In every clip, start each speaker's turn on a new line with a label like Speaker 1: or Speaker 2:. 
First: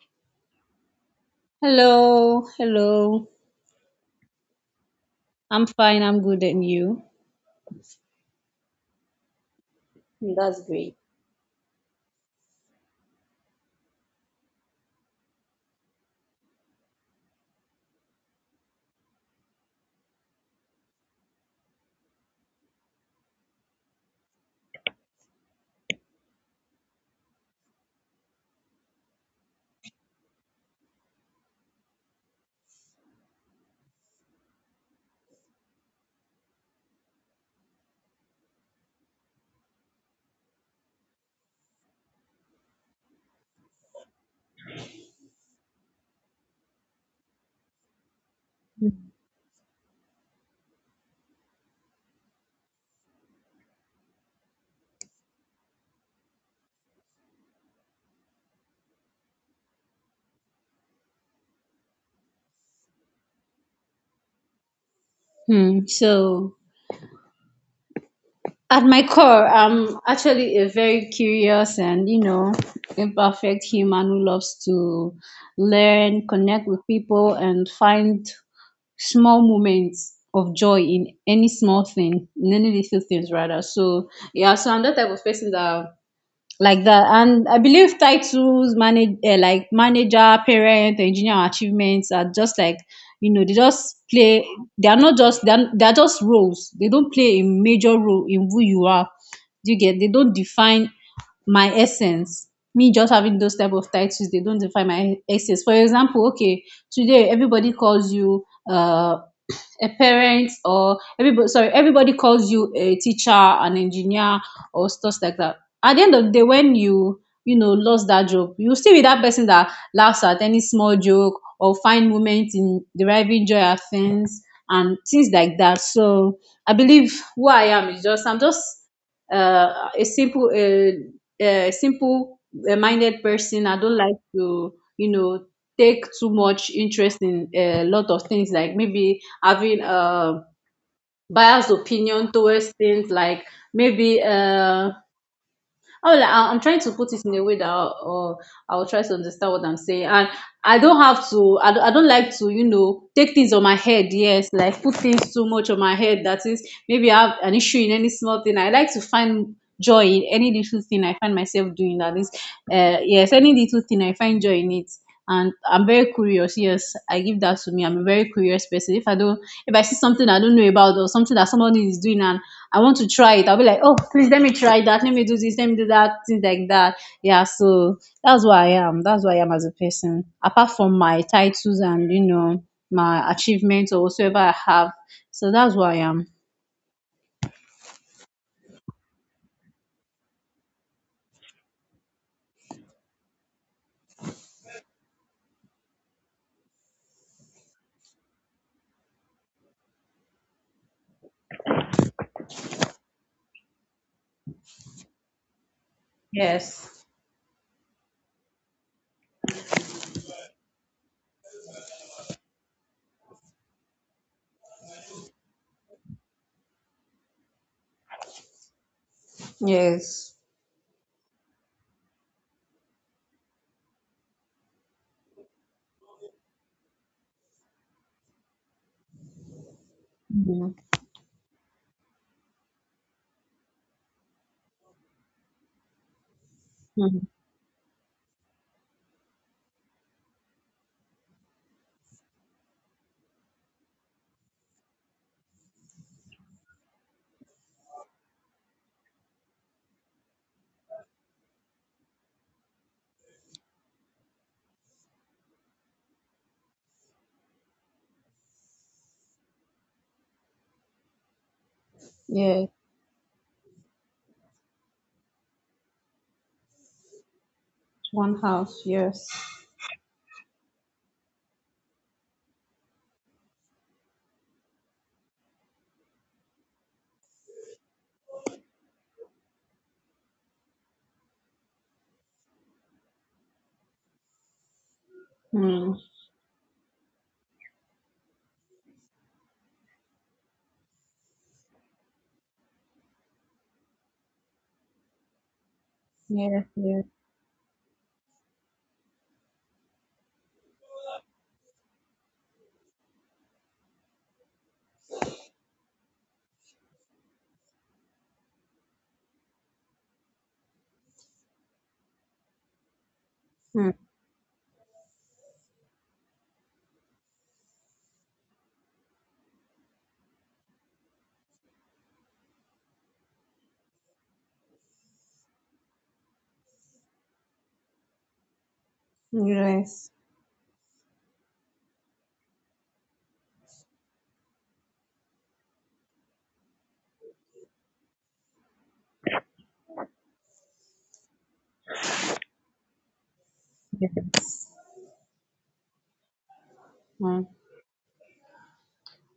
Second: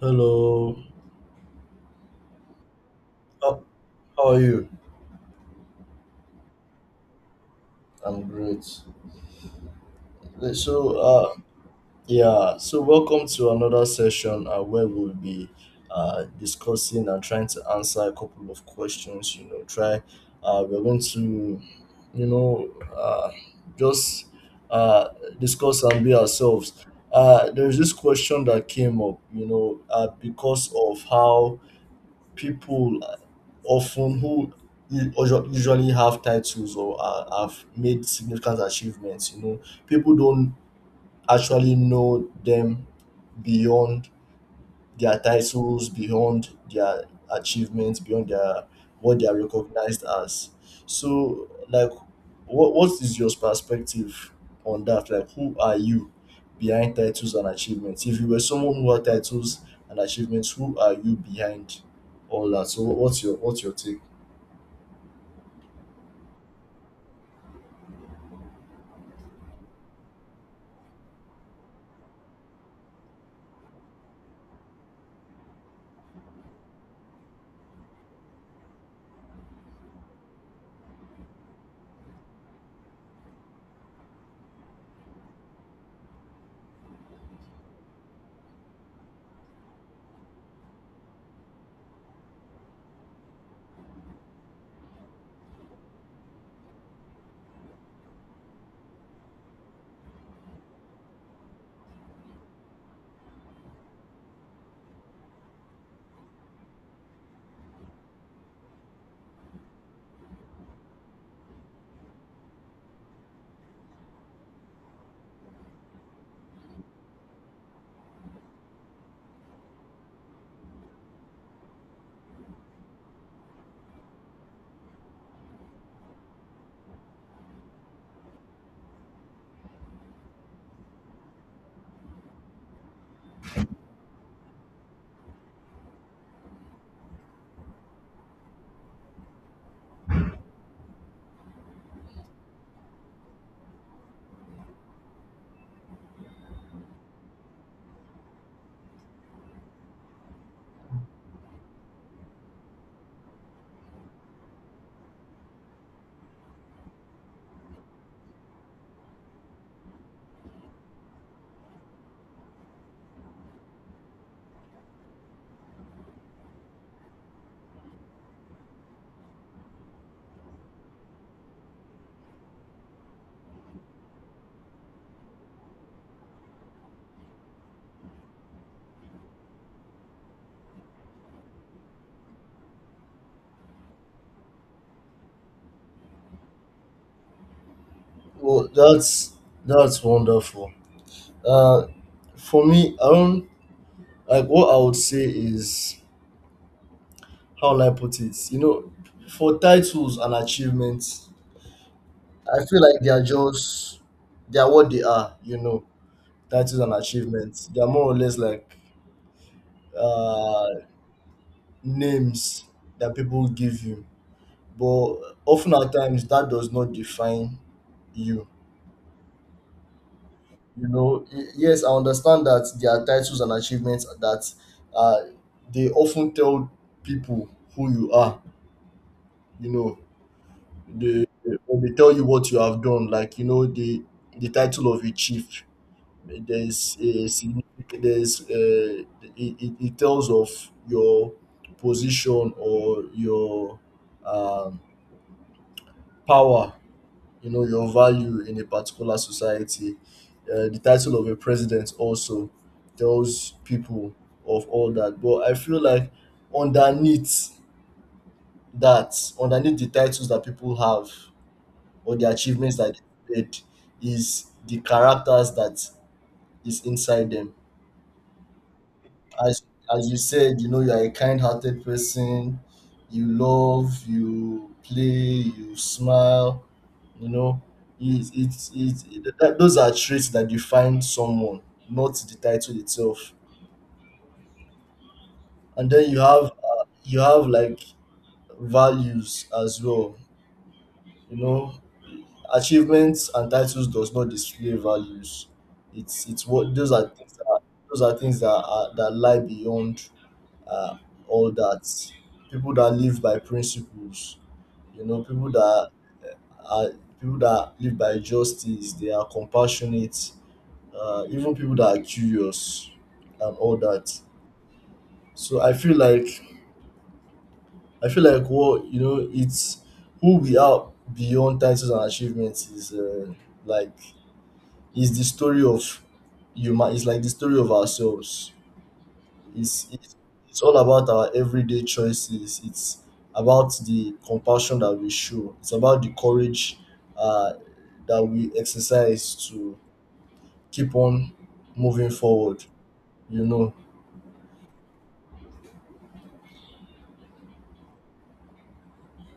Speaker 1: Hello.
Speaker 2: Hello, hello.
Speaker 1: How, how are you?
Speaker 2: I'm fine. I'm good, and you?
Speaker 1: I'm great.
Speaker 2: That's great.
Speaker 1: So, uh, yeah, so welcome to another session where we'll be discussing and trying to answer a couple of questions. We're going to, you know, uh, just uh, discuss and be ourselves. There's this question that came up, because of how people often who usually have titles or have made significant achievements, you know, people don't actually know them beyond their titles, beyond their achievements, beyond their what they are recognized as. So, like, what is your perspective on that? Like, who are you behind titles and achievements? If you were someone who had titles and achievements, who are you behind all that? So, what's your take?
Speaker 2: Hmm. So, at my core, I'm actually a very curious and imperfect human who loves to learn, connect with people, and find small moments of joy in any small thing, in any little things rather. So, yeah. So I'm that type of person that like that. And I believe titles, manage, like manager, parent, engineer, achievements are just like, they just play, they are not just, they're just roles. They don't play a major role in who you are. Do you get they don't define my essence? Me just having those type of titles, they don't define my essence. For example, okay, today everybody calls you a parent, or everybody, sorry, everybody calls you a teacher, an engineer, or stuff like that. At the end of the day, when you know lost that job, you still be that person that laughs at any small joke or find moments in deriving joy at things and things like that. So I believe who I am is just I'm just uh, a simple uh, a simple minded person. I don't like to, take too much interest in a lot of things, like maybe having a biased opinion towards things, like maybe oh, like, I'm trying to put it in a way that I'll try to understand what I'm saying. And I don't have to, I don't like to, take things on my head. Yes, like put things too much on my head. That is, maybe I have an issue in any small thing. I like to find joy in any little thing I find myself doing. That is, yes, any little thing I find joy in it. And I'm very curious. Yes, I give that to me. I'm a very curious person. If I don't, if I see something I don't know about or something that somebody is doing and I want to try it, I'll be like, oh, please let me try that. Let me do this. Let me do that. Things like that. Yeah. So that's what I am. That's what I am as a person. Apart from my titles and, my achievements or whatsoever I have. So that's what I am.
Speaker 1: Well, that's wonderful. Uh, for me, I don't like what I would say is how will I put it? You know, for titles and achievements, I feel like they are what they are, you know. That is an
Speaker 2: Yes.
Speaker 1: achievement. They are more or less like uh, names that people give you, but often at times that does not define you.
Speaker 2: Yes.
Speaker 1: You know, yes, I understand that there are titles and achievements that uh, they often tell people who you are. You know,
Speaker 2: Mhm.
Speaker 1: they when they tell you what you have done, like, you know, the title of a chief, there's a
Speaker 2: Mhm.
Speaker 1: significant, there's it tells of your position or your um, power, you know, your value in a particular society. The title of a president also tells people of all that, but I feel like underneath that, underneath the titles that people have or the
Speaker 2: Yeah.
Speaker 1: achievements that they made is the characters that is inside them.
Speaker 2: One house. Yes.
Speaker 1: as as you said, you know, you are a kind-hearted person. You love, you play, you smile. You know, those are traits that define someone, not the title itself. And
Speaker 2: Hmm.
Speaker 1: then you have like values as well. You know, achievements and titles does not display values. It's
Speaker 2: Yes,
Speaker 1: what those
Speaker 2: yes.
Speaker 1: are things that are, those are things that are, that lie beyond uh, all that. People that live by principles, you know, are people that live by justice, they are compassionate, even people that are curious and all
Speaker 2: Mm.
Speaker 1: that. So I feel like what, you know, it's who we are beyond titles and achievements is like is the story of human. It's like the story of ourselves. It's,
Speaker 2: Yes.
Speaker 1: it's it's all about our everyday choices. It's about the compassion that we show. It's about the courage uh, that we exercise to keep on moving forward. You know,
Speaker 2: Yes. Mm.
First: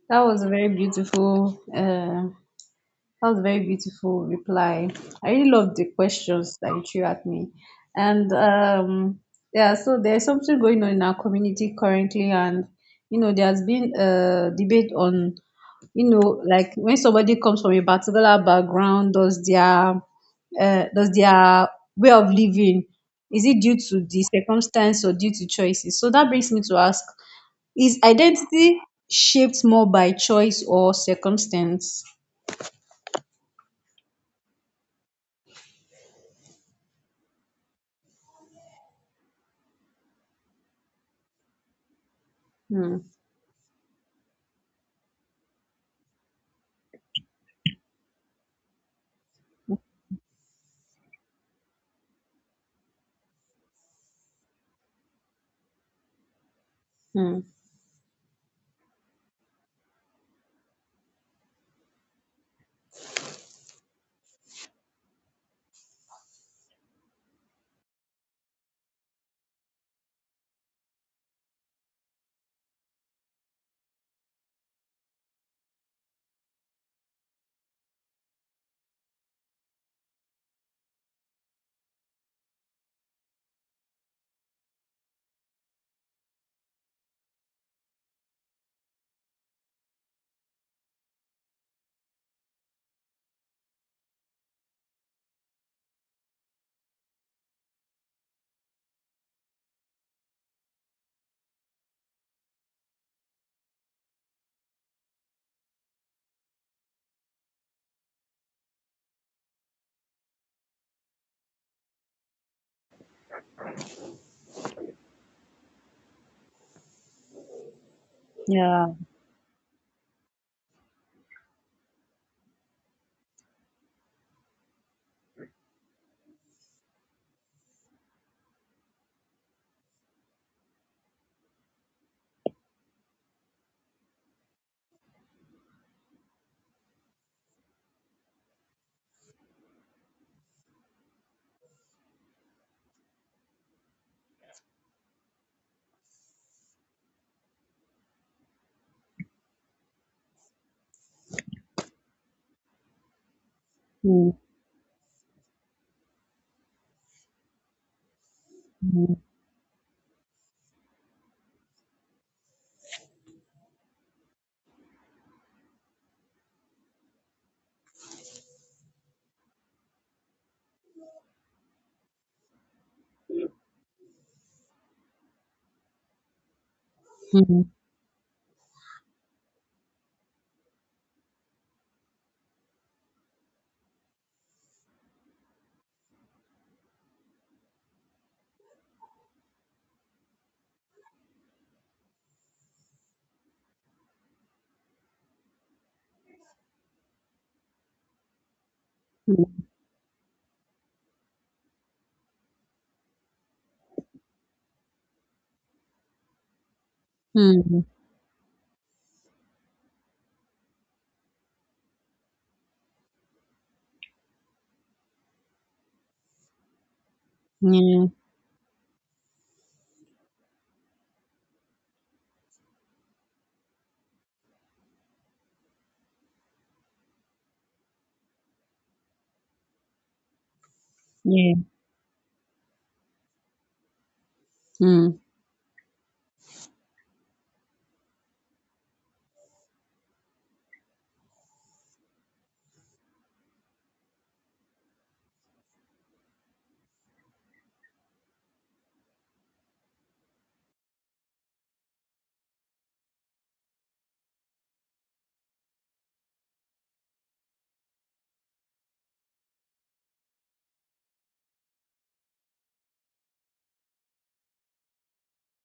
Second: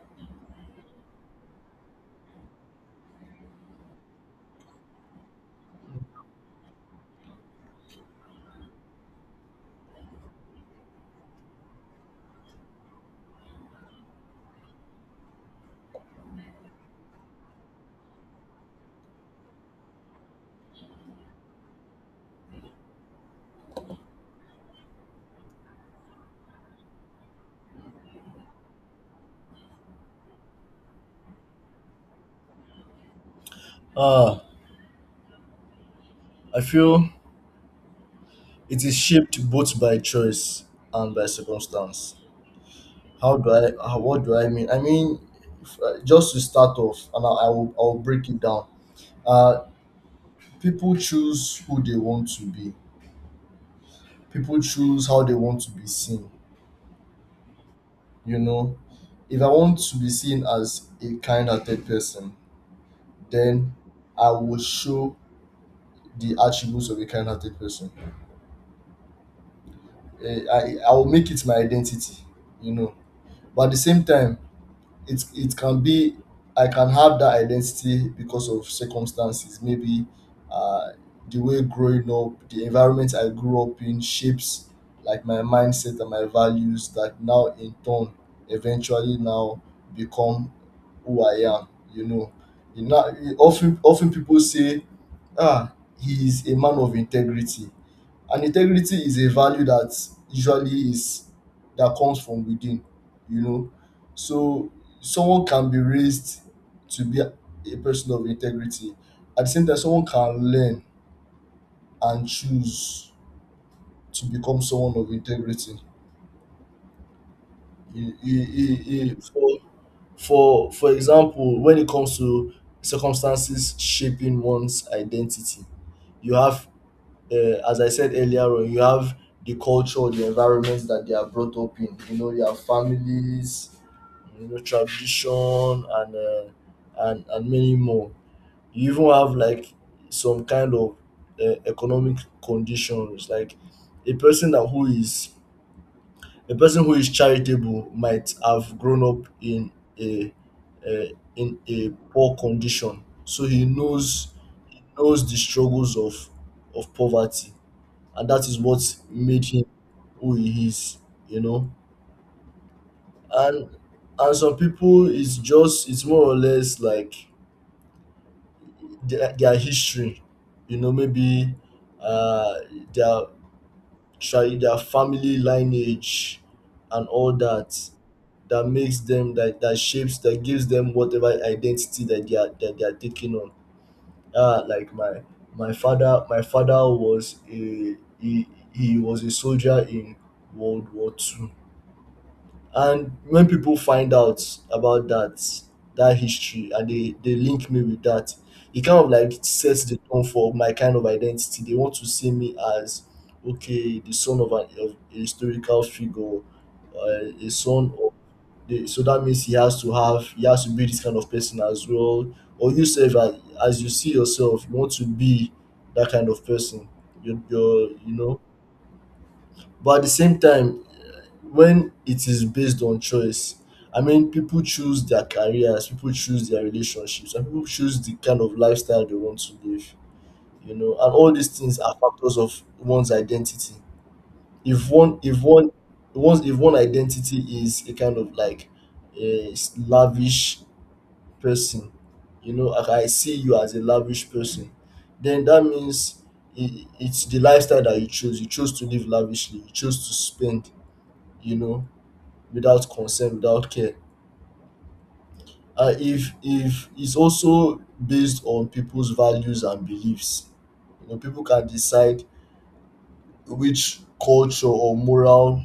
Speaker 2: That was a very beautiful that was a very beautiful reply. I really love the questions that you threw at me. And, yeah, so there's something going on in our community currently, and, you know, there's been a debate on, you know, like when somebody comes from a particular background, does their way of living, is it due to the circumstance or due to choices? So that brings me to ask: is identity shaped more by choice or circumstance?
Speaker 1: ah, I feel it is shaped both by choice and by circumstance.
Speaker 2: Hmm.
Speaker 1: How do I? How, what do I mean? I mean, if, just to start off, and I will break it down. Uh, People choose who they want to be. People choose how they want to be seen,
Speaker 2: Mm.
Speaker 1: you know. If I want to be seen as a kind-hearted person, then I will show the attributes of a kind-hearted person. I will make it my identity, you know. But at the same time, it can be I can have that identity because of circumstances, maybe uh the way growing up, the environment I grew up in shapes like my mindset and my values, that now in turn eventually now become who I am. You know, often people say, "Ah, he is a man of integrity," and integrity is a value that usually is that comes from within. You know, so someone can be raised to be a person of integrity. At the same time, someone can learn and choose to become someone of integrity. He he he
Speaker 2: Yeah.
Speaker 1: he For for example, when it comes to circumstances shaping one's identity, you have as I said earlier on, you have the culture, the environments that they are brought up in, you know, their families, you know, tradition, and and many more. You even have like some kind of economic conditions, like a person that who is a person who is charitable might have grown up a uh, in a poor condition, so he knows,
Speaker 2: Mm.
Speaker 1: he knows the struggles of poverty, and that is what
Speaker 2: Mm.
Speaker 1: made him who he is. You know, and and some people, it's just it's more or less like their history. You know, maybe uh, their their family lineage and all
Speaker 2: Mm.
Speaker 1: that, that makes them that that shapes, that gives them whatever identity that they are taking on. Ah, like my father, he was a soldier in World War II, and when people find out about that, that history, and they link me with that, it kind of like sets the tone for my kind of identity. They want to see me as okay the son of an of a historical figure, uh, a
Speaker 2: Mm.
Speaker 1: son so that means he has to have, he has to be this kind of person as well, or you say that as you see yourself, you want to be that kind of person, you're,
Speaker 2: Mm.
Speaker 1: you know. But at the same time, when it is based on choice, I mean, people choose their careers, people choose their relationships, and people choose the kind of lifestyle they want to live, you know, and all
Speaker 2: Yeah.
Speaker 1: these
Speaker 2: Yeah.
Speaker 1: things are factors of one's identity.
Speaker 2: Mm.
Speaker 1: If one, once if one identity is a kind of like a lavish person, you know, like I see you as a lavish person, then that means it's the lifestyle that you choose. You choose to live lavishly, you choose to spend, you know, without consent, without care. And if it's also based on people's values and beliefs, you know, people can decide which culture or moral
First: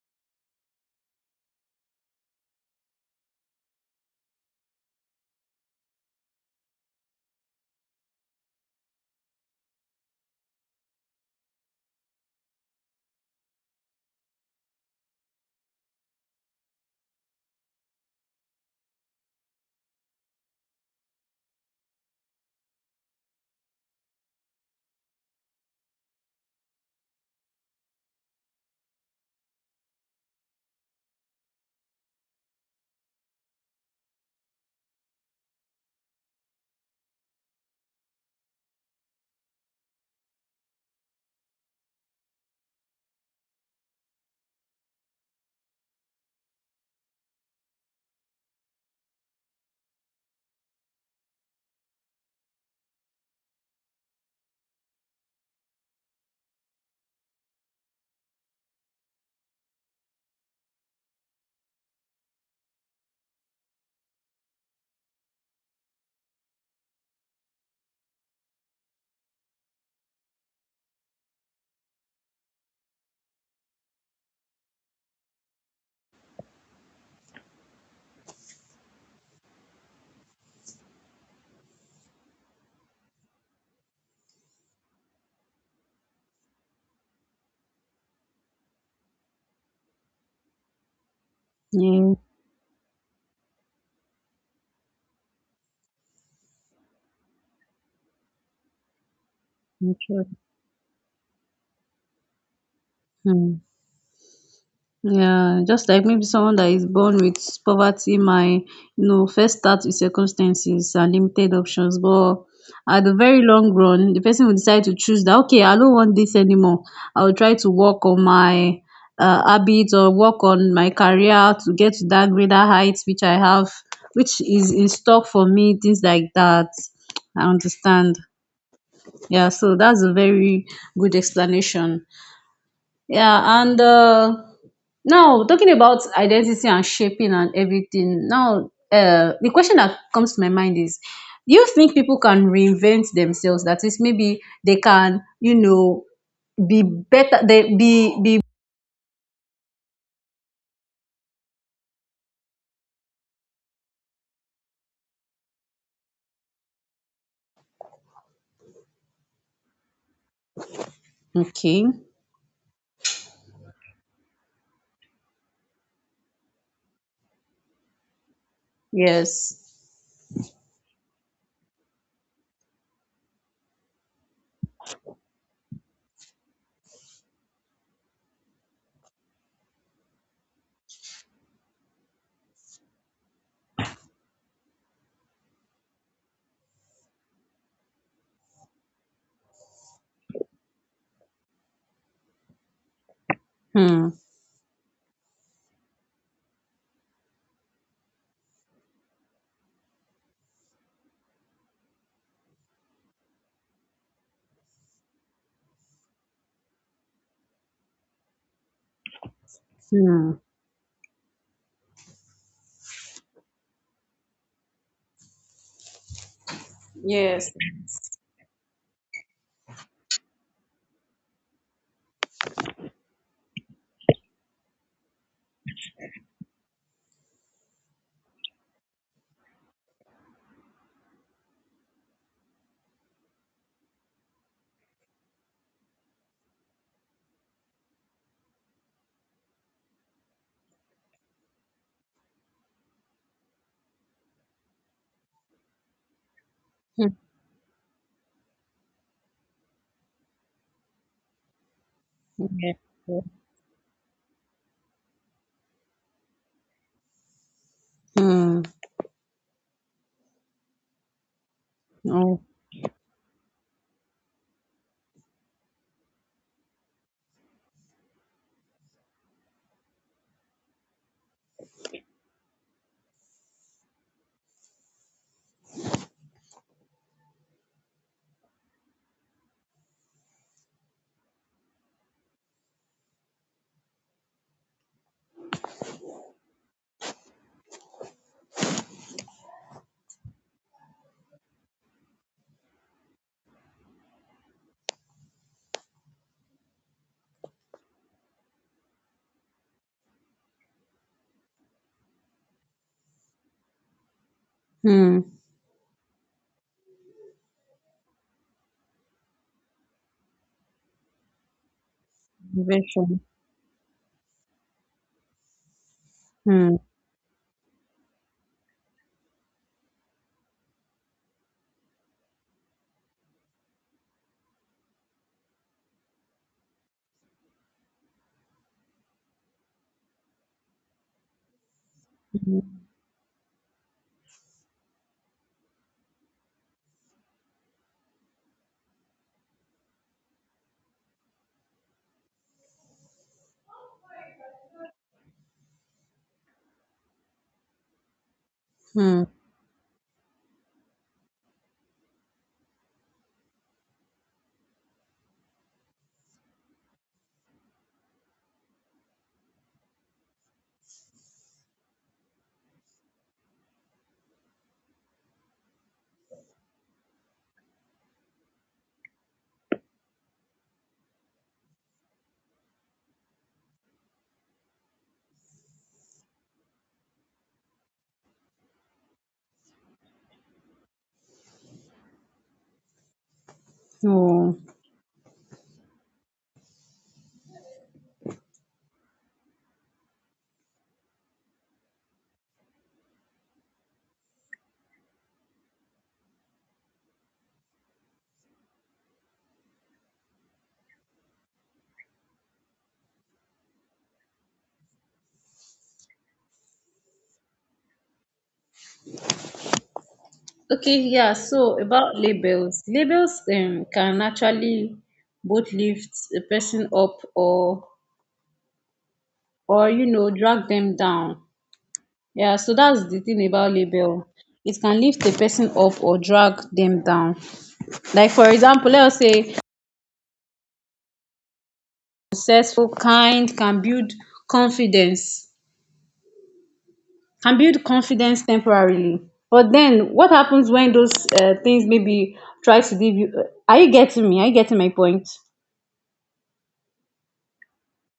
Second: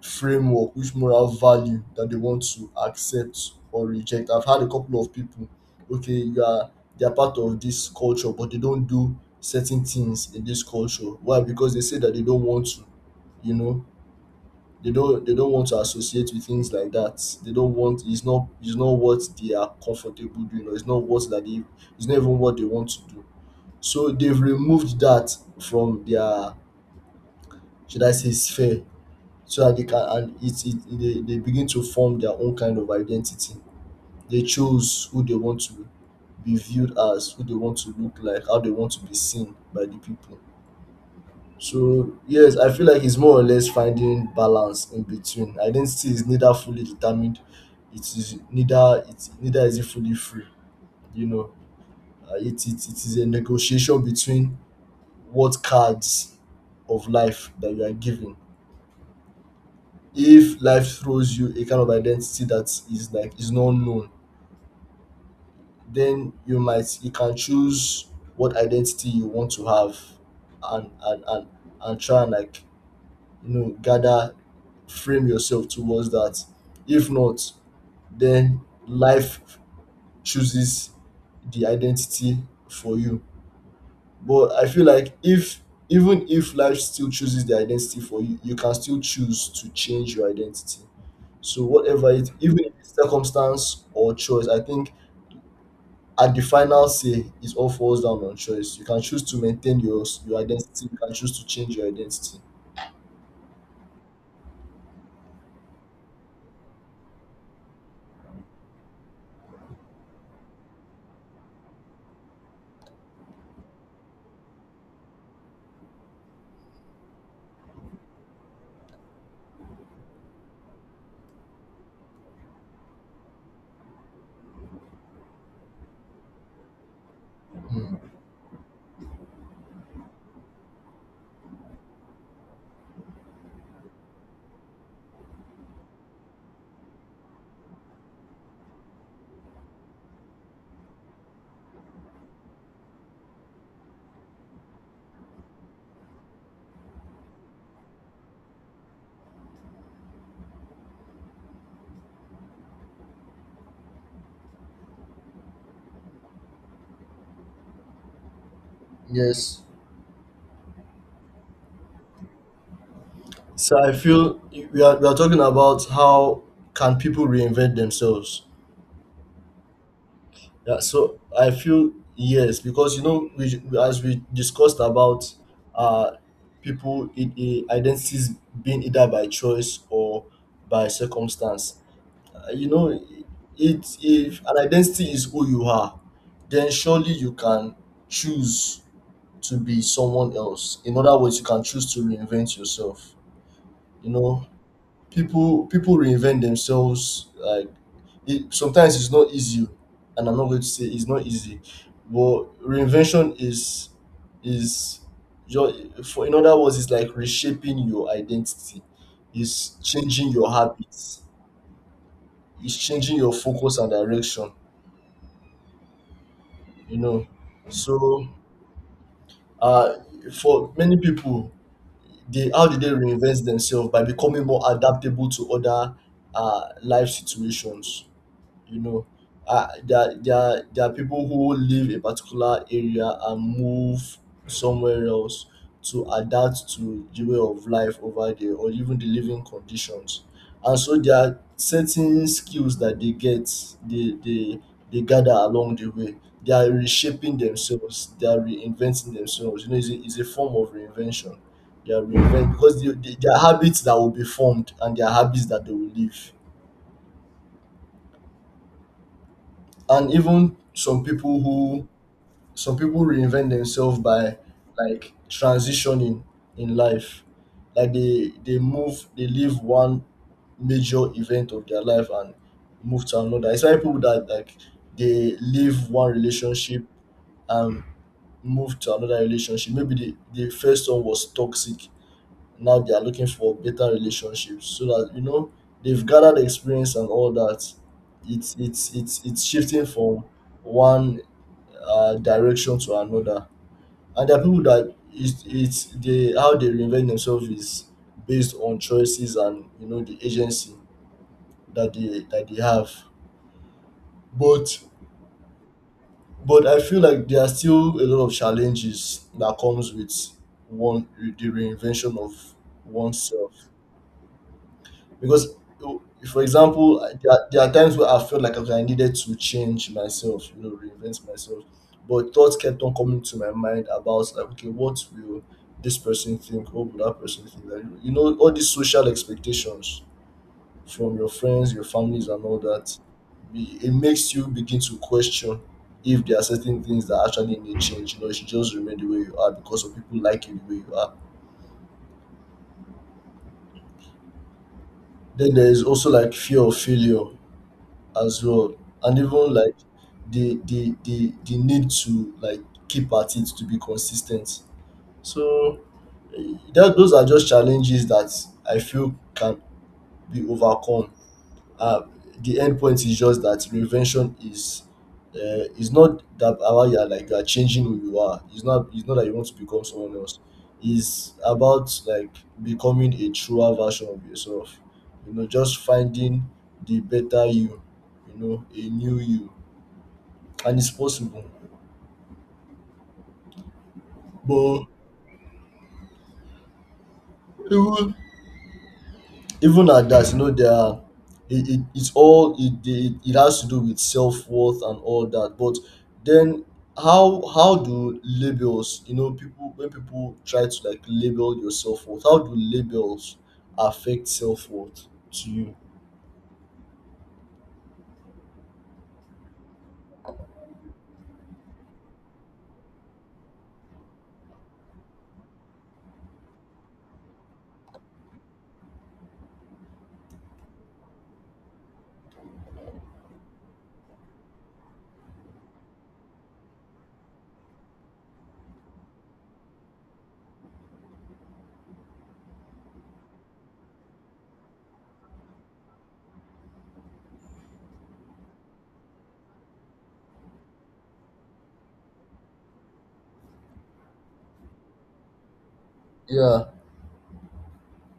Speaker 1: framework, which moral value that they want to accept or reject. I've had a couple of people, okay, you are they are part of this culture, but they don't do certain things in this culture. Why? Because they say that they don't want to, you know, they don't want to associate with things like that. They don't want, it's not what they are comfortable doing, or it's not what that they, it's not even what they want to do. So they've removed that from their, should I say, sphere, so that they can, and it, they begin to form their own kind of identity. They choose who they want to be viewed as, who they want to look like, how they want to be seen by the people. So yes, I feel like it's more or less finding balance in between. Identity is neither fully determined, it neither is it fully free. You know, it is a negotiation between what cards of life that you are given. If life throws you a kind of identity that is not known, then you can choose what identity you want to have, and and and, and try and like, you know, gather, frame yourself towards that. If not, then life chooses the identity for you. But I feel like if, even if life still chooses the identity for you, you can still choose to change your identity. So whatever
Speaker 2: Yeah.
Speaker 1: it, even if it's circumstance or choice, I think at the final say it all falls down on choice. You can choose to maintain
Speaker 2: That's right.
Speaker 1: your identity. You can choose to change your identity.
Speaker 2: Mm. Yeah, just like maybe someone that is born with poverty might, you know, first start with circumstances and limited options, but at the very long run, the person will decide to choose that, okay, I don't want this anymore. I will try to work on my habits, or work on my career to get to that greater heights which I have, which is in stock for me, things like that. I
Speaker 1: Mm.
Speaker 2: understand. Yeah, so that's a very good explanation. Yeah, and, now talking about identity and shaping and everything. Now, the question that comes to my mind is, do you think people can reinvent themselves? That is, maybe they can, you know, be better. They be
Speaker 1: Yes.
Speaker 2: okay.
Speaker 1: So I feel we are talking about how can people reinvent themselves.
Speaker 2: Yes.
Speaker 1: Yeah. So I feel yes, because you know we, as we discussed about uh people, identities being either by choice or by circumstance. You know, it if an identity is who you are, then surely you can choose to be someone else. In other words, you can choose to reinvent yourself, you
Speaker 2: Hmm.
Speaker 1: know. People reinvent themselves, like, it, sometimes it's not easy, and I'm not going to say it's not easy, but reinvention is your for in other words, it's like reshaping your identity. It's changing
Speaker 2: Hmm.
Speaker 1: your habits, it's changing your focus and direction, you know.
Speaker 2: Yes.
Speaker 1: So uh, for many people, they how did they reinvent themselves? By becoming more adaptable to other life situations? you know there are people who leave a particular area and move somewhere else to adapt to the way of life over there or even the living conditions, and so there are certain skills that they get, they they, they gather along the way. They are
Speaker 2: Hmm.
Speaker 1: reshaping themselves, they are reinventing themselves, you know, it's a form of reinvention. They are reinvent
Speaker 2: Yeah.
Speaker 1: because there are habits that will be formed and there are habits that they will leave.
Speaker 2: Hmm.
Speaker 1: And even some people who,
Speaker 2: Oh.
Speaker 1: some people reinvent themselves by like transitioning in life, like they move, they leave one major event of their life and move to another. It's like people that like they leave one relationship and move to another relationship. Maybe the first one was toxic, now they are looking for better relationships, so that you know they've gathered experience and all that. It's shifting from one direction to another. And there are people that it's they how they reinvent themselves is based on choices and you know the agency that they have. but
Speaker 2: Hmm.
Speaker 1: but I feel like there are still a lot of challenges that comes with one, with the reinvention of
Speaker 2: Invention.
Speaker 1: oneself. Because, o- for
Speaker 2: Hmm.
Speaker 1: example, there are times where I felt like, okay, I needed to change myself, you know, reinvent myself. But thoughts kept on coming to my mind about like, okay, what will this person think? What will that person think? Like, you know, all these social expectations from your friends, your families, and
Speaker 2: Hmm.
Speaker 1: all that. It makes you begin to question if there are certain things that actually need change. You know, you should just remain the way you are because of people like you the way you are. Then there is also like fear of failure, as well. And
Speaker 2: Hmm.
Speaker 1: even like the need to like keep at it, to be consistent. So that those are just challenges that I feel can be overcome. uh, the end point is just that reinvention is, it's not that about you are like you are changing who you are. It's not that you want to become someone else. It's about like becoming a truer version of yourself. You know, just finding the better you, you know, a new you. And it's possible.
Speaker 2: Oh.
Speaker 1: But even, even at that, you know, it's all it, it has to do with self worth and all that. But then, how do labels, you know, people when people try to like label your self worth, how do labels affect self worth to you?
Speaker 2: Okay, yeah. So about labels, labels, can actually both lift a person up or you know, drag them down. Yeah, so that's the thing about label. It can lift a person up or drag them down. Like for example, let's say successful, kind confidence, can build confidence temporarily. But then what happens when those things maybe try to give you? Are you getting me? Are you getting my point?
Speaker 1: Yeah,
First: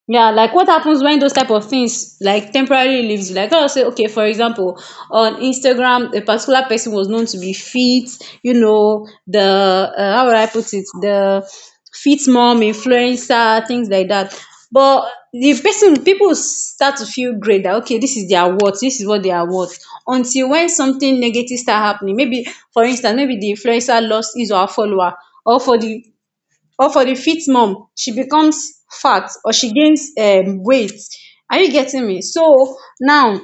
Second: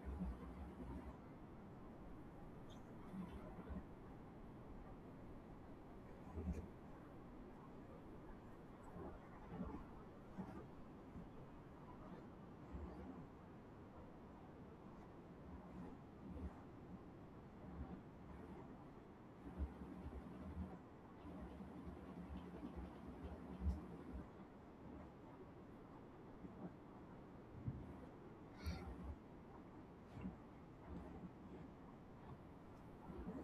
Speaker 2: Yeah, like what happens when those type of things like temporarily leaves you? Like I'll say, okay, for example, on Instagram, a particular person was known to be fit, you know, the, how would I put it, the fit mom influencer, things like that. But the person, people start to feel great that okay, this is their worth, this is what they are worth. Until when something negative start happening, maybe for instance, maybe the influencer lost his or her follower, or for the or for the fifth month she becomes fat, or she gains weight. Are you getting me? So now,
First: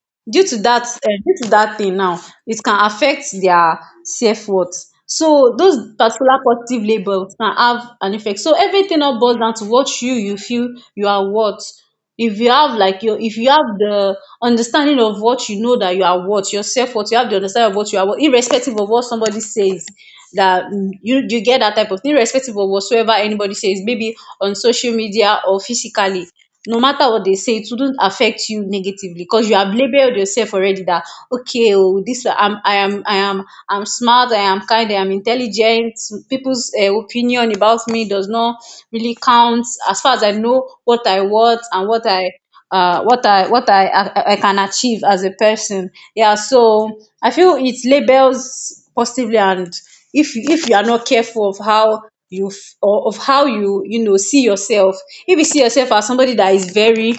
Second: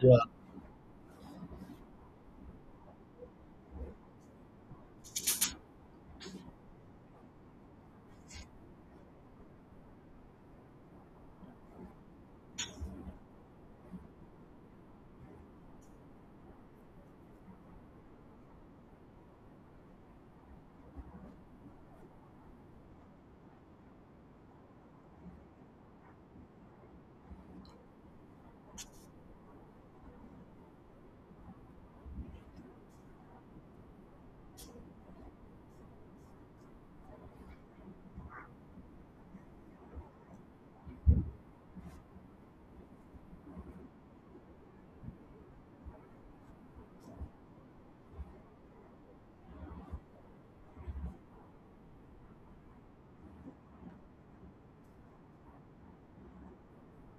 Speaker 1: yeah,
Speaker 2: due to that, due to that thing, now it can affect their self-worth. So those particular positive labels can have an effect. So everything now boils down to what you feel you are worth. If you have like your, if you have the understanding of what you know that you are worth, your self-worth, you have the understanding of what you are worth irrespective of what somebody says. You you get that type of thing irrespective of whatsoever anybody says, maybe on social media or physically, no matter what they say, it wouldn't affect you negatively because you have labeled yourself already that okay, oh, this I am, I'm smart, I am kind, I am intelligent. People's opinion about me does not really count as far as I know what I want and what I I can achieve as a person. Yeah, so I feel it labels positively, and if you are not careful of how or of how you, you know, see yourself, if you see yourself as somebody that is very,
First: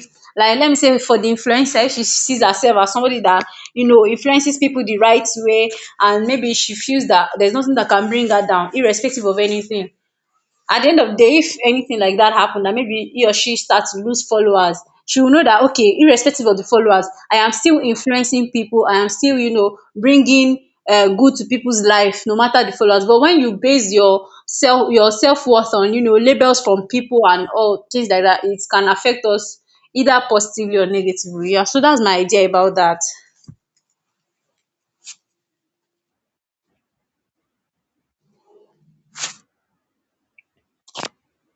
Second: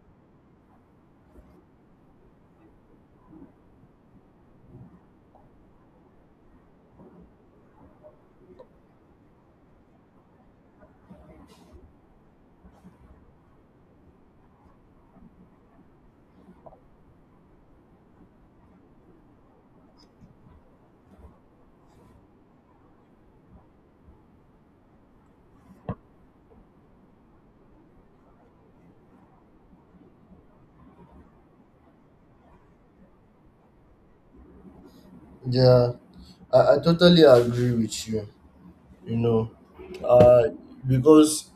Speaker 2: like let me say for the influencer, if she sees herself as somebody that, you know, influences people the right way, and maybe she feels that there's nothing that can bring her down irrespective of anything, at the end of the day, if anything like that happened, that maybe he or she starts to lose followers, she will know that okay, irrespective of the followers, I am still influencing people. I am still, you know, bringing good to people's life, no matter the followers. But when you base your self, your self worth on, you know, labels from people and all things like that, it can affect us either positively or negatively. Yeah. So that's my idea about that.
Speaker 1: yeah. I totally agree with you. You know uh because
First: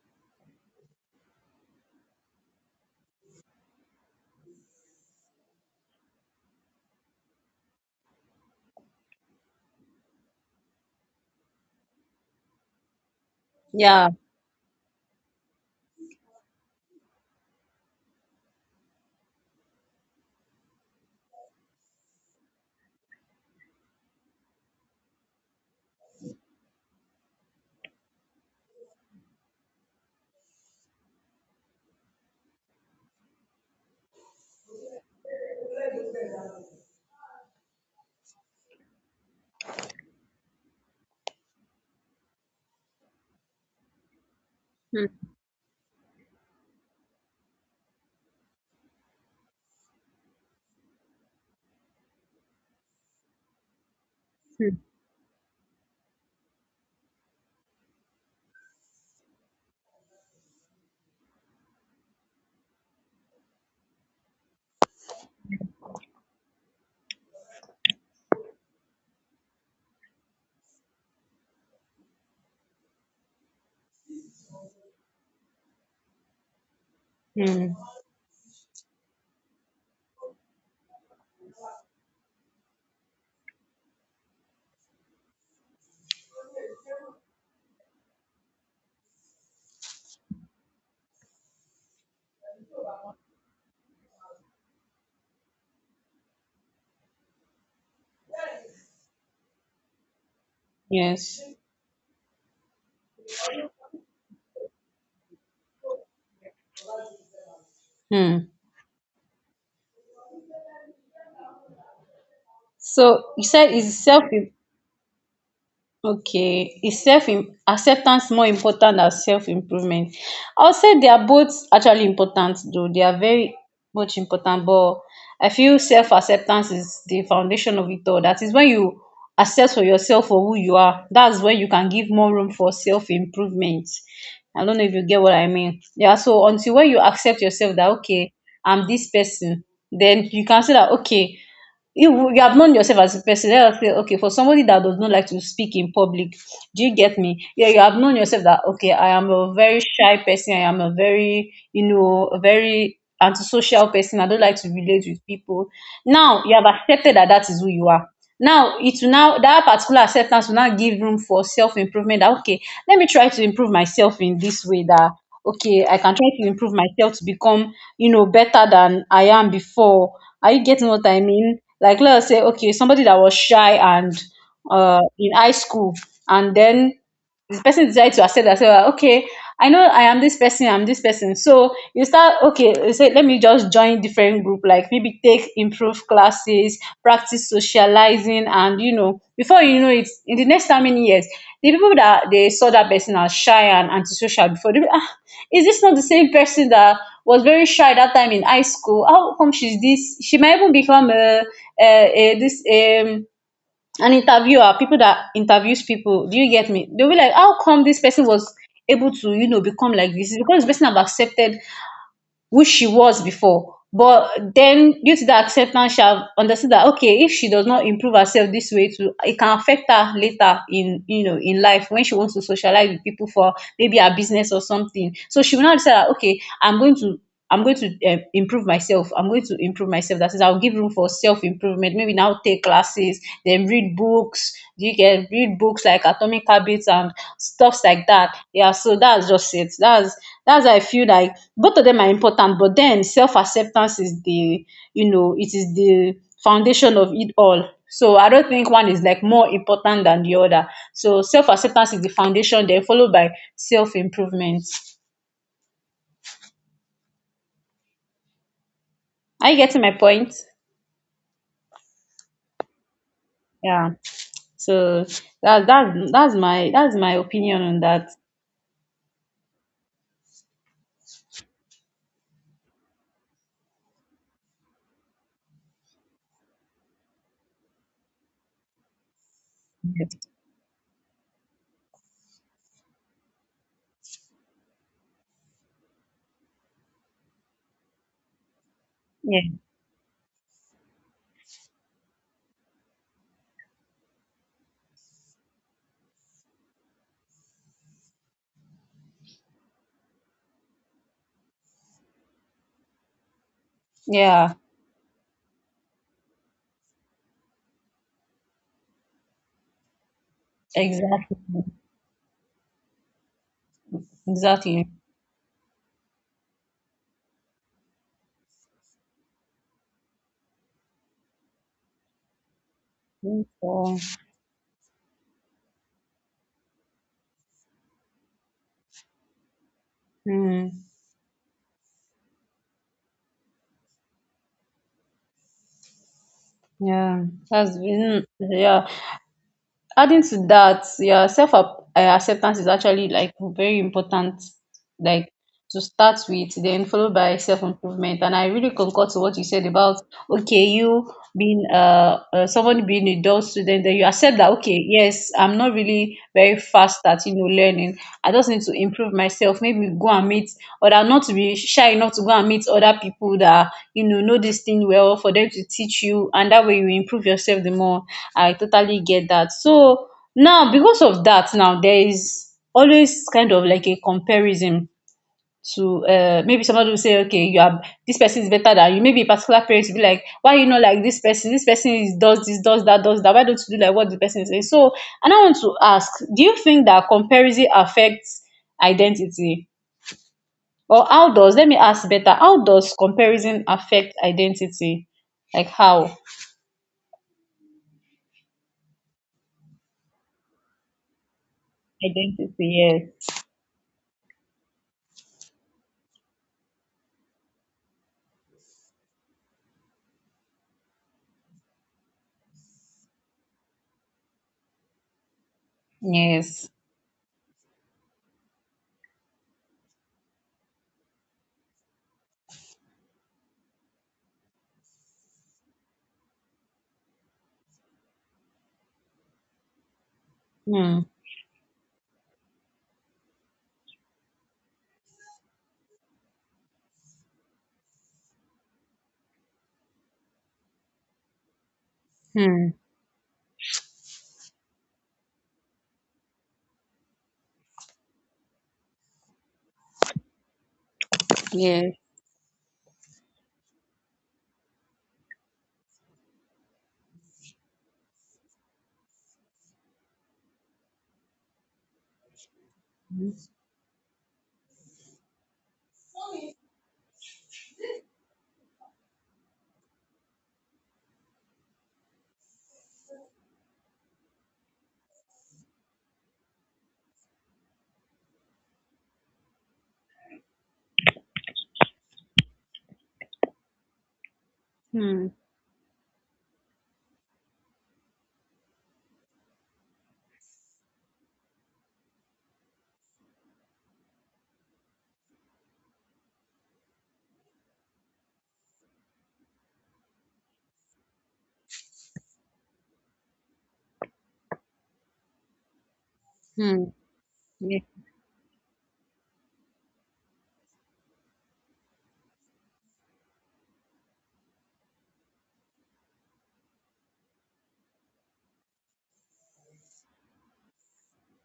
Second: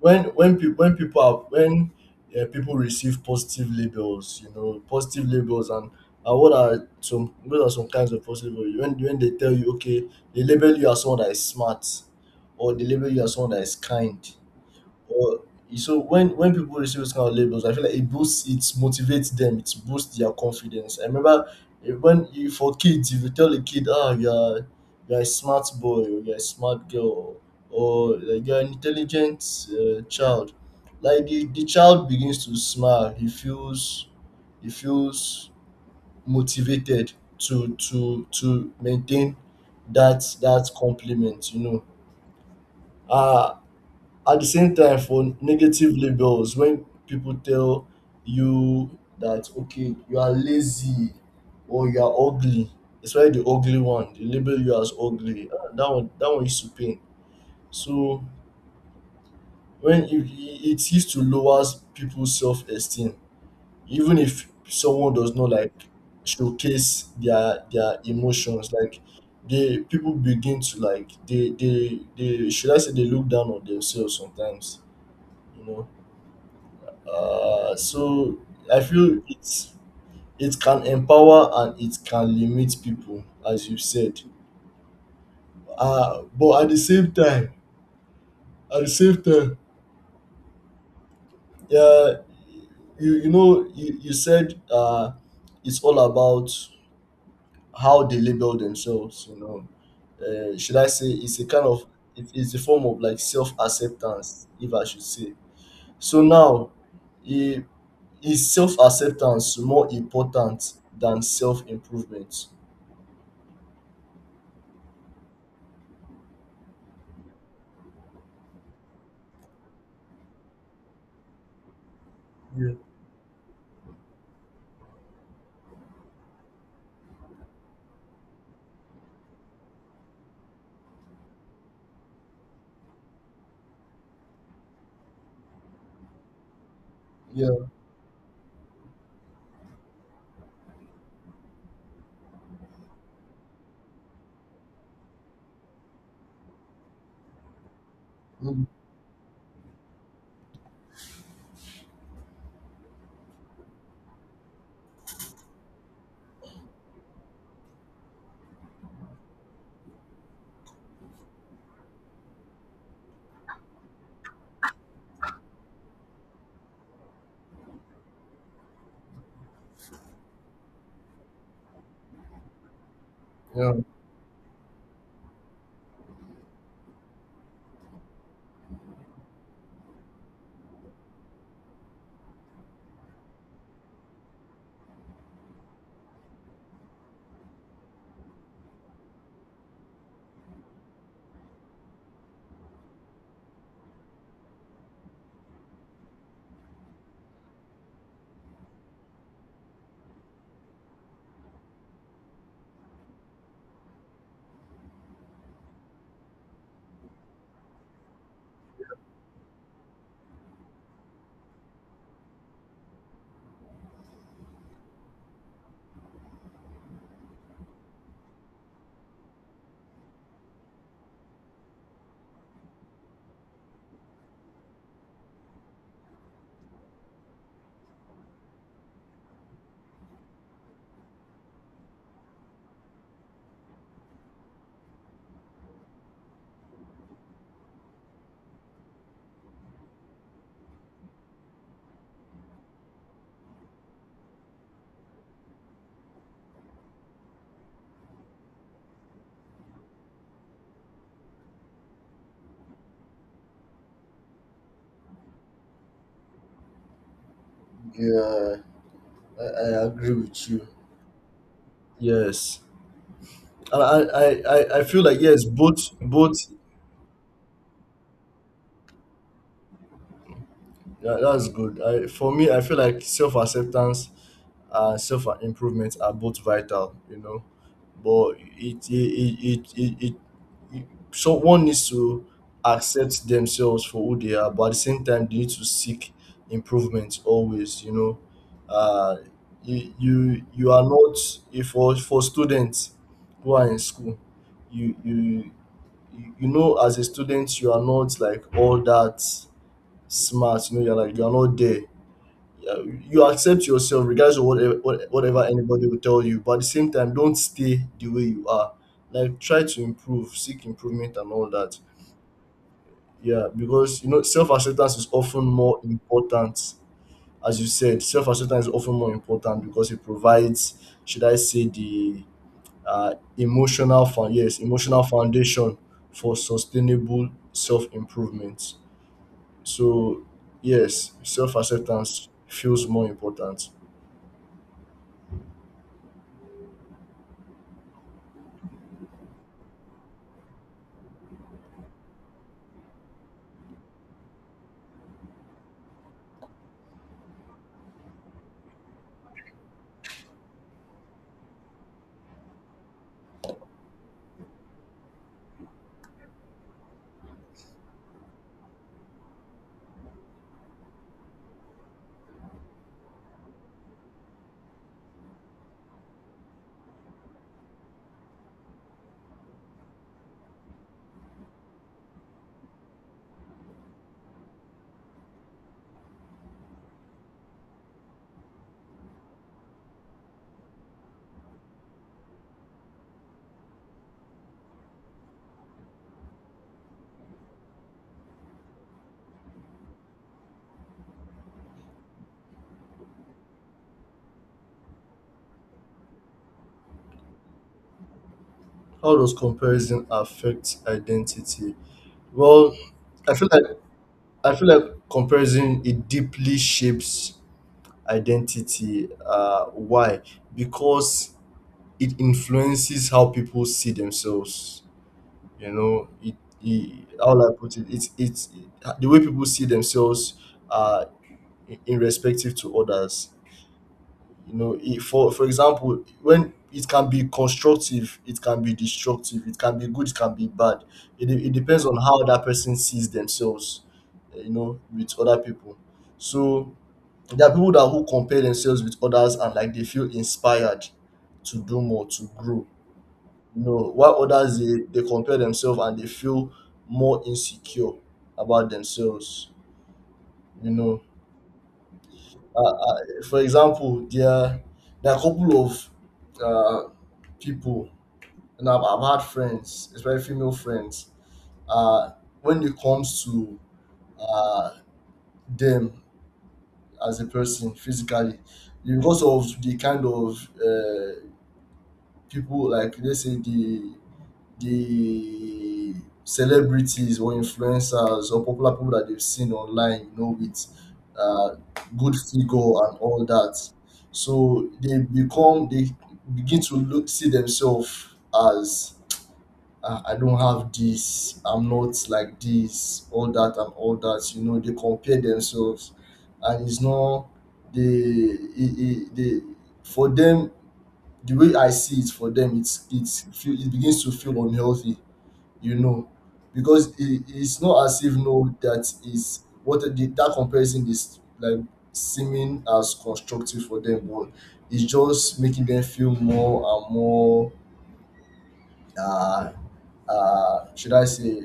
Speaker 1: when people when people are when people receive positive labels, you know, positive labels. And what are some, what are some kinds of positive labels? When they tell you, okay, they label you as someone that is smart, or they label you as someone that is
Speaker 2: Yeah.
Speaker 1: kind. Well, so when people receive those kind of labels, I feel like it boosts, it motivates them, it boosts their confidence. I remember when you, for kids, if you tell a kid, ah, you're a smart boy, or you're a smart girl, or like, you're an intelligent child, like the child begins to smile. He feels motivated to to maintain that compliment. You know, uh, at the same time
Speaker 2: Hmm.
Speaker 1: for negative labels, when people tell you that okay, you are lazy, or you are ugly. Especially the ugly one, they label
Speaker 2: Hmm.
Speaker 1: you as ugly. Ah, that one used to pain. So when it used to lower people's self-esteem, even if someone does not like showcase their emotions. Like they people begin to like, they should I say, they look down on themselves sometimes, you know.
Speaker 2: Hmm.
Speaker 1: So I feel it's, it can empower and it can limit people, as you said. But at the same time, at the same time, yeah, you said, it's all about how they label themselves. You know, should I say it's
Speaker 2: Yes.
Speaker 1: a kind of, it's a form of like self acceptance, if I should say. So now, i-
Speaker 2: Hmm.
Speaker 1: is self acceptance more important than self improvement?
Speaker 2: So you said is self, okay, is self acceptance more important than self improvement? I would say they are both actually important
Speaker 1: Yeah.
Speaker 2: though. They are very much important, but I feel self acceptance is the foundation of it all. That is when you accept for yourself for who you are. That's when you can give more room for self improvement. I don't know if you get what I mean. Yeah, so until when you accept
Speaker 1: Yeah,
Speaker 2: yourself that okay, I'm this person, then you can say that okay, you have known yourself as a person, then okay, okay, for somebody that does not like to speak in public. Do you get me? Yeah, you have known yourself that
Speaker 1: mm,
Speaker 2: okay, I am a very shy person, I am a very, you know, a very antisocial person, I don't like to relate with people. Now you have accepted that that is who you are. Now it will now, that particular acceptance will now give room for self-improvement, that okay, let me try to improve myself in this way, that okay, I can try to improve myself to become, you know, better than I am before. Are you getting what I mean? Like let's say okay, somebody that was
Speaker 1: yeah,
Speaker 2: shy and in high school, and then this person decided to accept that, say ah, okay, I know I am this person, I'm this person. So you start, okay, you say let me just join different group, like maybe take improve classes, practice socializing, and, you know, before you know it, in the next how many years, the people that they saw that person as shy and antisocial before, they be ah, is this not the same person that was very shy that time in high school? How come she's this? She might even become a, a, a this, an interviewer, people that interviews people. Do you get me? They'll be like, how come this person was able to, you know, become like this. It's because this person have accepted who she was before, but then due to the acceptance she have understood that okay, if she does not improve herself this way too e Can affect her later in, in life when she wants to socialize with people for maybe her business or something. So she will now decide that, okay, I'm going to I'm going to improve myself. I'm going to improve myself. That is, I'll give room for self improvement. Maybe now take classes, then read books. You can read books like Atomic Habits and stuffs like that. Yeah, so that's just it. That's why I feel like both of them are important, but then self acceptance is the, it is the foundation of it all. So I don't think one is like more important than the other. So self acceptance is the foundation, then followed by self improvement.
Speaker 1: yeah. I,
Speaker 2: Are you getting
Speaker 1: I
Speaker 2: my
Speaker 1: agree
Speaker 2: point?
Speaker 1: with you. Yes, I,
Speaker 2: Yeah.
Speaker 1: I, I, I I feel
Speaker 2: So
Speaker 1: like yes,
Speaker 2: that
Speaker 1: both,
Speaker 2: that's that's
Speaker 1: both.
Speaker 2: my that's my opinion on that.
Speaker 1: Yeah, that's good. I, for me, I feel like self acceptance and self improvement are both vital, you know. But it it, it, it so one needs to accept themselves for who they are, but at the same time they need to seek improvement always, you know. Uh
Speaker 2: Yeah.
Speaker 1: you are not, if for for students who are in school, you you you know, as a student, you are not like all that smart, you know, you're like you're not there, uh, you accept yourself regardless of
Speaker 2: Yeah.
Speaker 1: whatever, whatever anybody will tell you. But at the same time, don't stay the way you are. Like try to improve, seek improvement and
Speaker 2: Exactly.
Speaker 1: all that. Yeah, because you know
Speaker 2: Exactly.
Speaker 1: self-acceptance is often more important, as you said. Self-acceptance is often more important because it provides, should I say, the
Speaker 2: So,
Speaker 1: emotional fun, yes, emotional foundation for sustainable self-improvement. So
Speaker 2: mm,
Speaker 1: yes, self-acceptance feels more important.
Speaker 2: yeah. That's been yeah. Adding to that, yeah, self-acceptance is actually like very important. Like to start with, then followed by self improvement. And I really concur to what you said about, okay, you being someone being a dull student, then you accept that, okay, yes, I'm not really very fast at, learning. I just need to improve myself. Maybe go and meet or that not to be shy enough to go and meet other people that, you know this thing well for them to teach you, and that way you improve yourself the more. I totally get that. So now because of that, now there is always kind of like a comparison to, maybe somebody will say, okay, you are this person is better than you. Maybe a particular parent will be like, why you not like this person? This person is, does this, does that, does that. Why don't you do like what the person is saying? So, and I want to ask, do you think that comparison affects identity? Or how does, let me ask better, how does comparison affect identity? Like how?
Speaker 1: How does comparison affect identity?
Speaker 2: Identity,
Speaker 1: Well,
Speaker 2: yes.
Speaker 1: I feel like I feel like comparison, it deeply shapes identity. Why? Because it influences how people see themselves. You know,
Speaker 2: Yes.
Speaker 1: it, how will I put it? It's the way people see themselves uh in respective to others. For example, when it can be constructive, it can be destructive, it can be good, it can be bad.
Speaker 2: Hmm.
Speaker 1: It depends on how that person sees themselves, you know, with other people. So there are people that who compare themselves with others and like they feel inspired to do more, to grow,
Speaker 2: Hmm.
Speaker 1: you know, while others, they compare themselves and they feel more insecure about themselves, you know.
Speaker 2: Yes.
Speaker 1: uh, uh, for example, there are a couple of uh, people, and I've had friends, especially female friends, uh, when it comes to uh, them as a person physically, because of the kind of people, like let's say the the celebrities or influencers or popular people that they've seen online, you know, with uh, good figure and all that. So they
Speaker 2: Hmm.
Speaker 1: become they begin to look, see themselves as, I don't have this, I'm not like this, all that and all that. You know, they compare themselves, and it's not the, they, for them, the way I see it, for them it begins to feel unhealthy. You know,
Speaker 2: Hmm.
Speaker 1: because it's
Speaker 2: Yes.
Speaker 1: not as if no that is what the, that comparison is like seeming as constructive for them, but it's just making them feel more and more, uh, should I say,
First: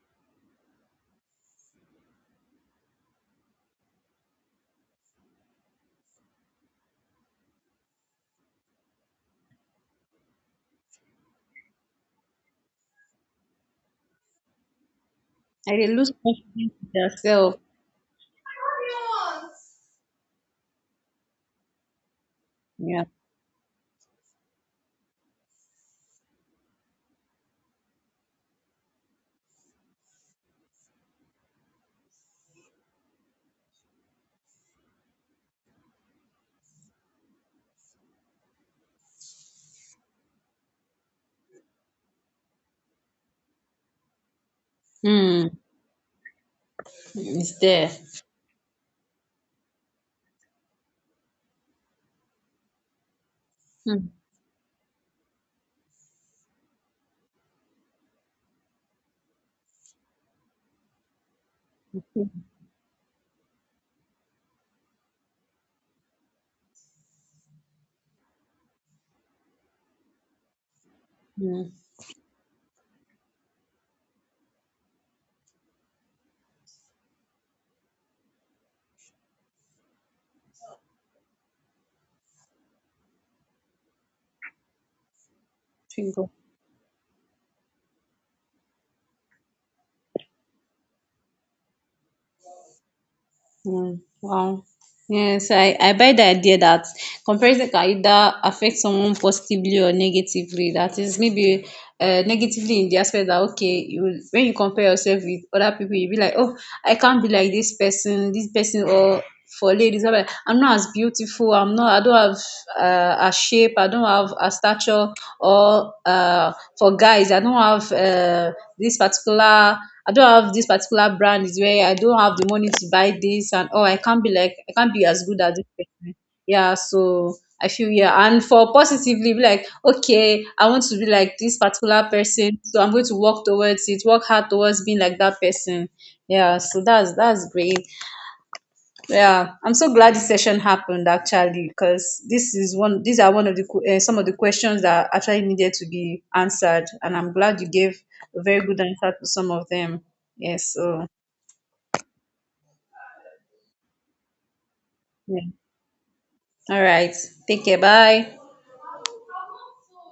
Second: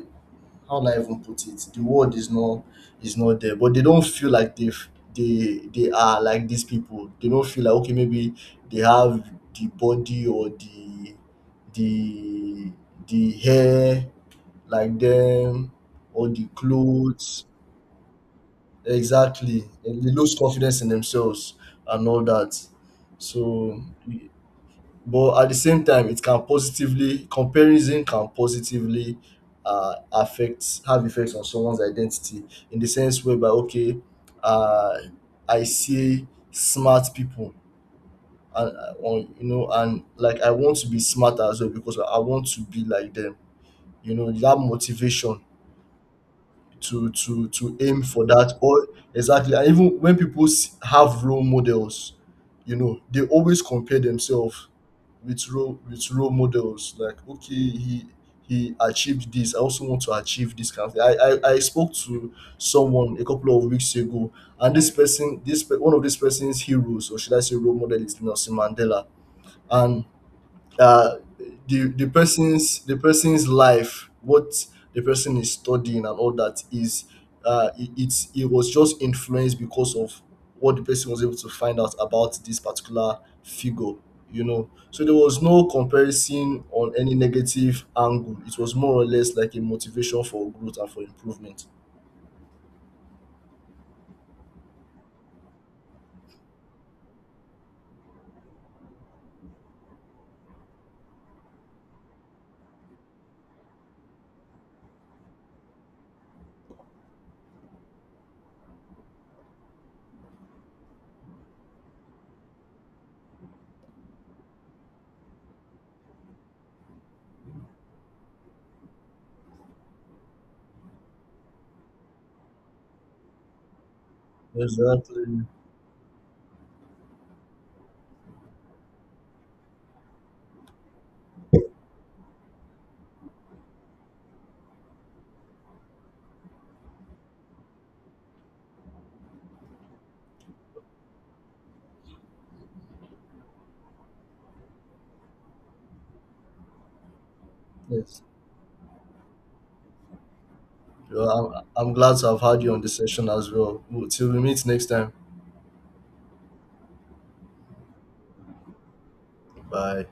Speaker 1: how do I even put it? The word is not Is not there, but they don't feel like they've, they are like these people. They don't feel like okay, maybe they have the body or the the hair like them,
Speaker 2: I dey lose
Speaker 1: or the
Speaker 2: confidence with
Speaker 1: clothes.
Speaker 2: yourself.
Speaker 1: Exactly, and they lose confidence in themselves and all that.
Speaker 2: Yeah.
Speaker 1: So, but at the same time it can positively, comparison can positively affect, have effects on someone's identity, in the sense whereby okay, uh, I see smart people, and on, you know, and like I want to be smart as well because I want to be like them. You know, that motivation
Speaker 2: Hmm.
Speaker 1: to to
Speaker 2: It's
Speaker 1: to
Speaker 2: there.
Speaker 1: aim for that, or exactly. And even when people have role models, you know, they always compare
Speaker 2: Mm-hmm.
Speaker 1: themselves with role, with role models, like okay, he achieved this, I also want to achieve this kind of thing. I spoke to someone a couple of weeks ago, and this person, one of this person's heroes, or should I say role model, is Nelson Mandela. And uh, the person's, the person's life, what the person is studying and all that, is it's, it was just influenced because of what the person was able to find out about this particular figure. You know, so there was no
Speaker 2: Finger.
Speaker 1: comparison on any negative angle. It was more or less like a motivation for growth and for improvement.
Speaker 2: Mm. Wow. Yes, I buy the idea that comparison can either affect someone positively or negatively. That is maybe negatively in the aspect that, okay, when you compare yourself with other people, you be like, oh, I can't be like this person, or for ladies whereby I'm not as beautiful, I'm not, I don't have a shape, I don't have a stature, or for guys, I don't have this particular, I don't have this particular brand is where I don't have the money to buy this, and oh, I can't be like, I can't be as good
Speaker 1: Exactly.
Speaker 2: as this person. Yeah, so I feel, yeah, and for positively, be like, okay, I want to be like this particular person, so I'm going to work towards it, work hard towards being like that person. Yeah, so that's great. Yeah, I'm so glad this session happened actually, because this is one. These are one of the some of the questions that actually needed to be answered, and I'm glad you gave
Speaker 1: Yes.
Speaker 2: a very good answer to some of them. Yes. So
Speaker 1: Yeah, I'm glad to have had you on the session as well. Till we meet next time.
Speaker 2: yeah. All right. Take care. Bye.
Speaker 1: Bye.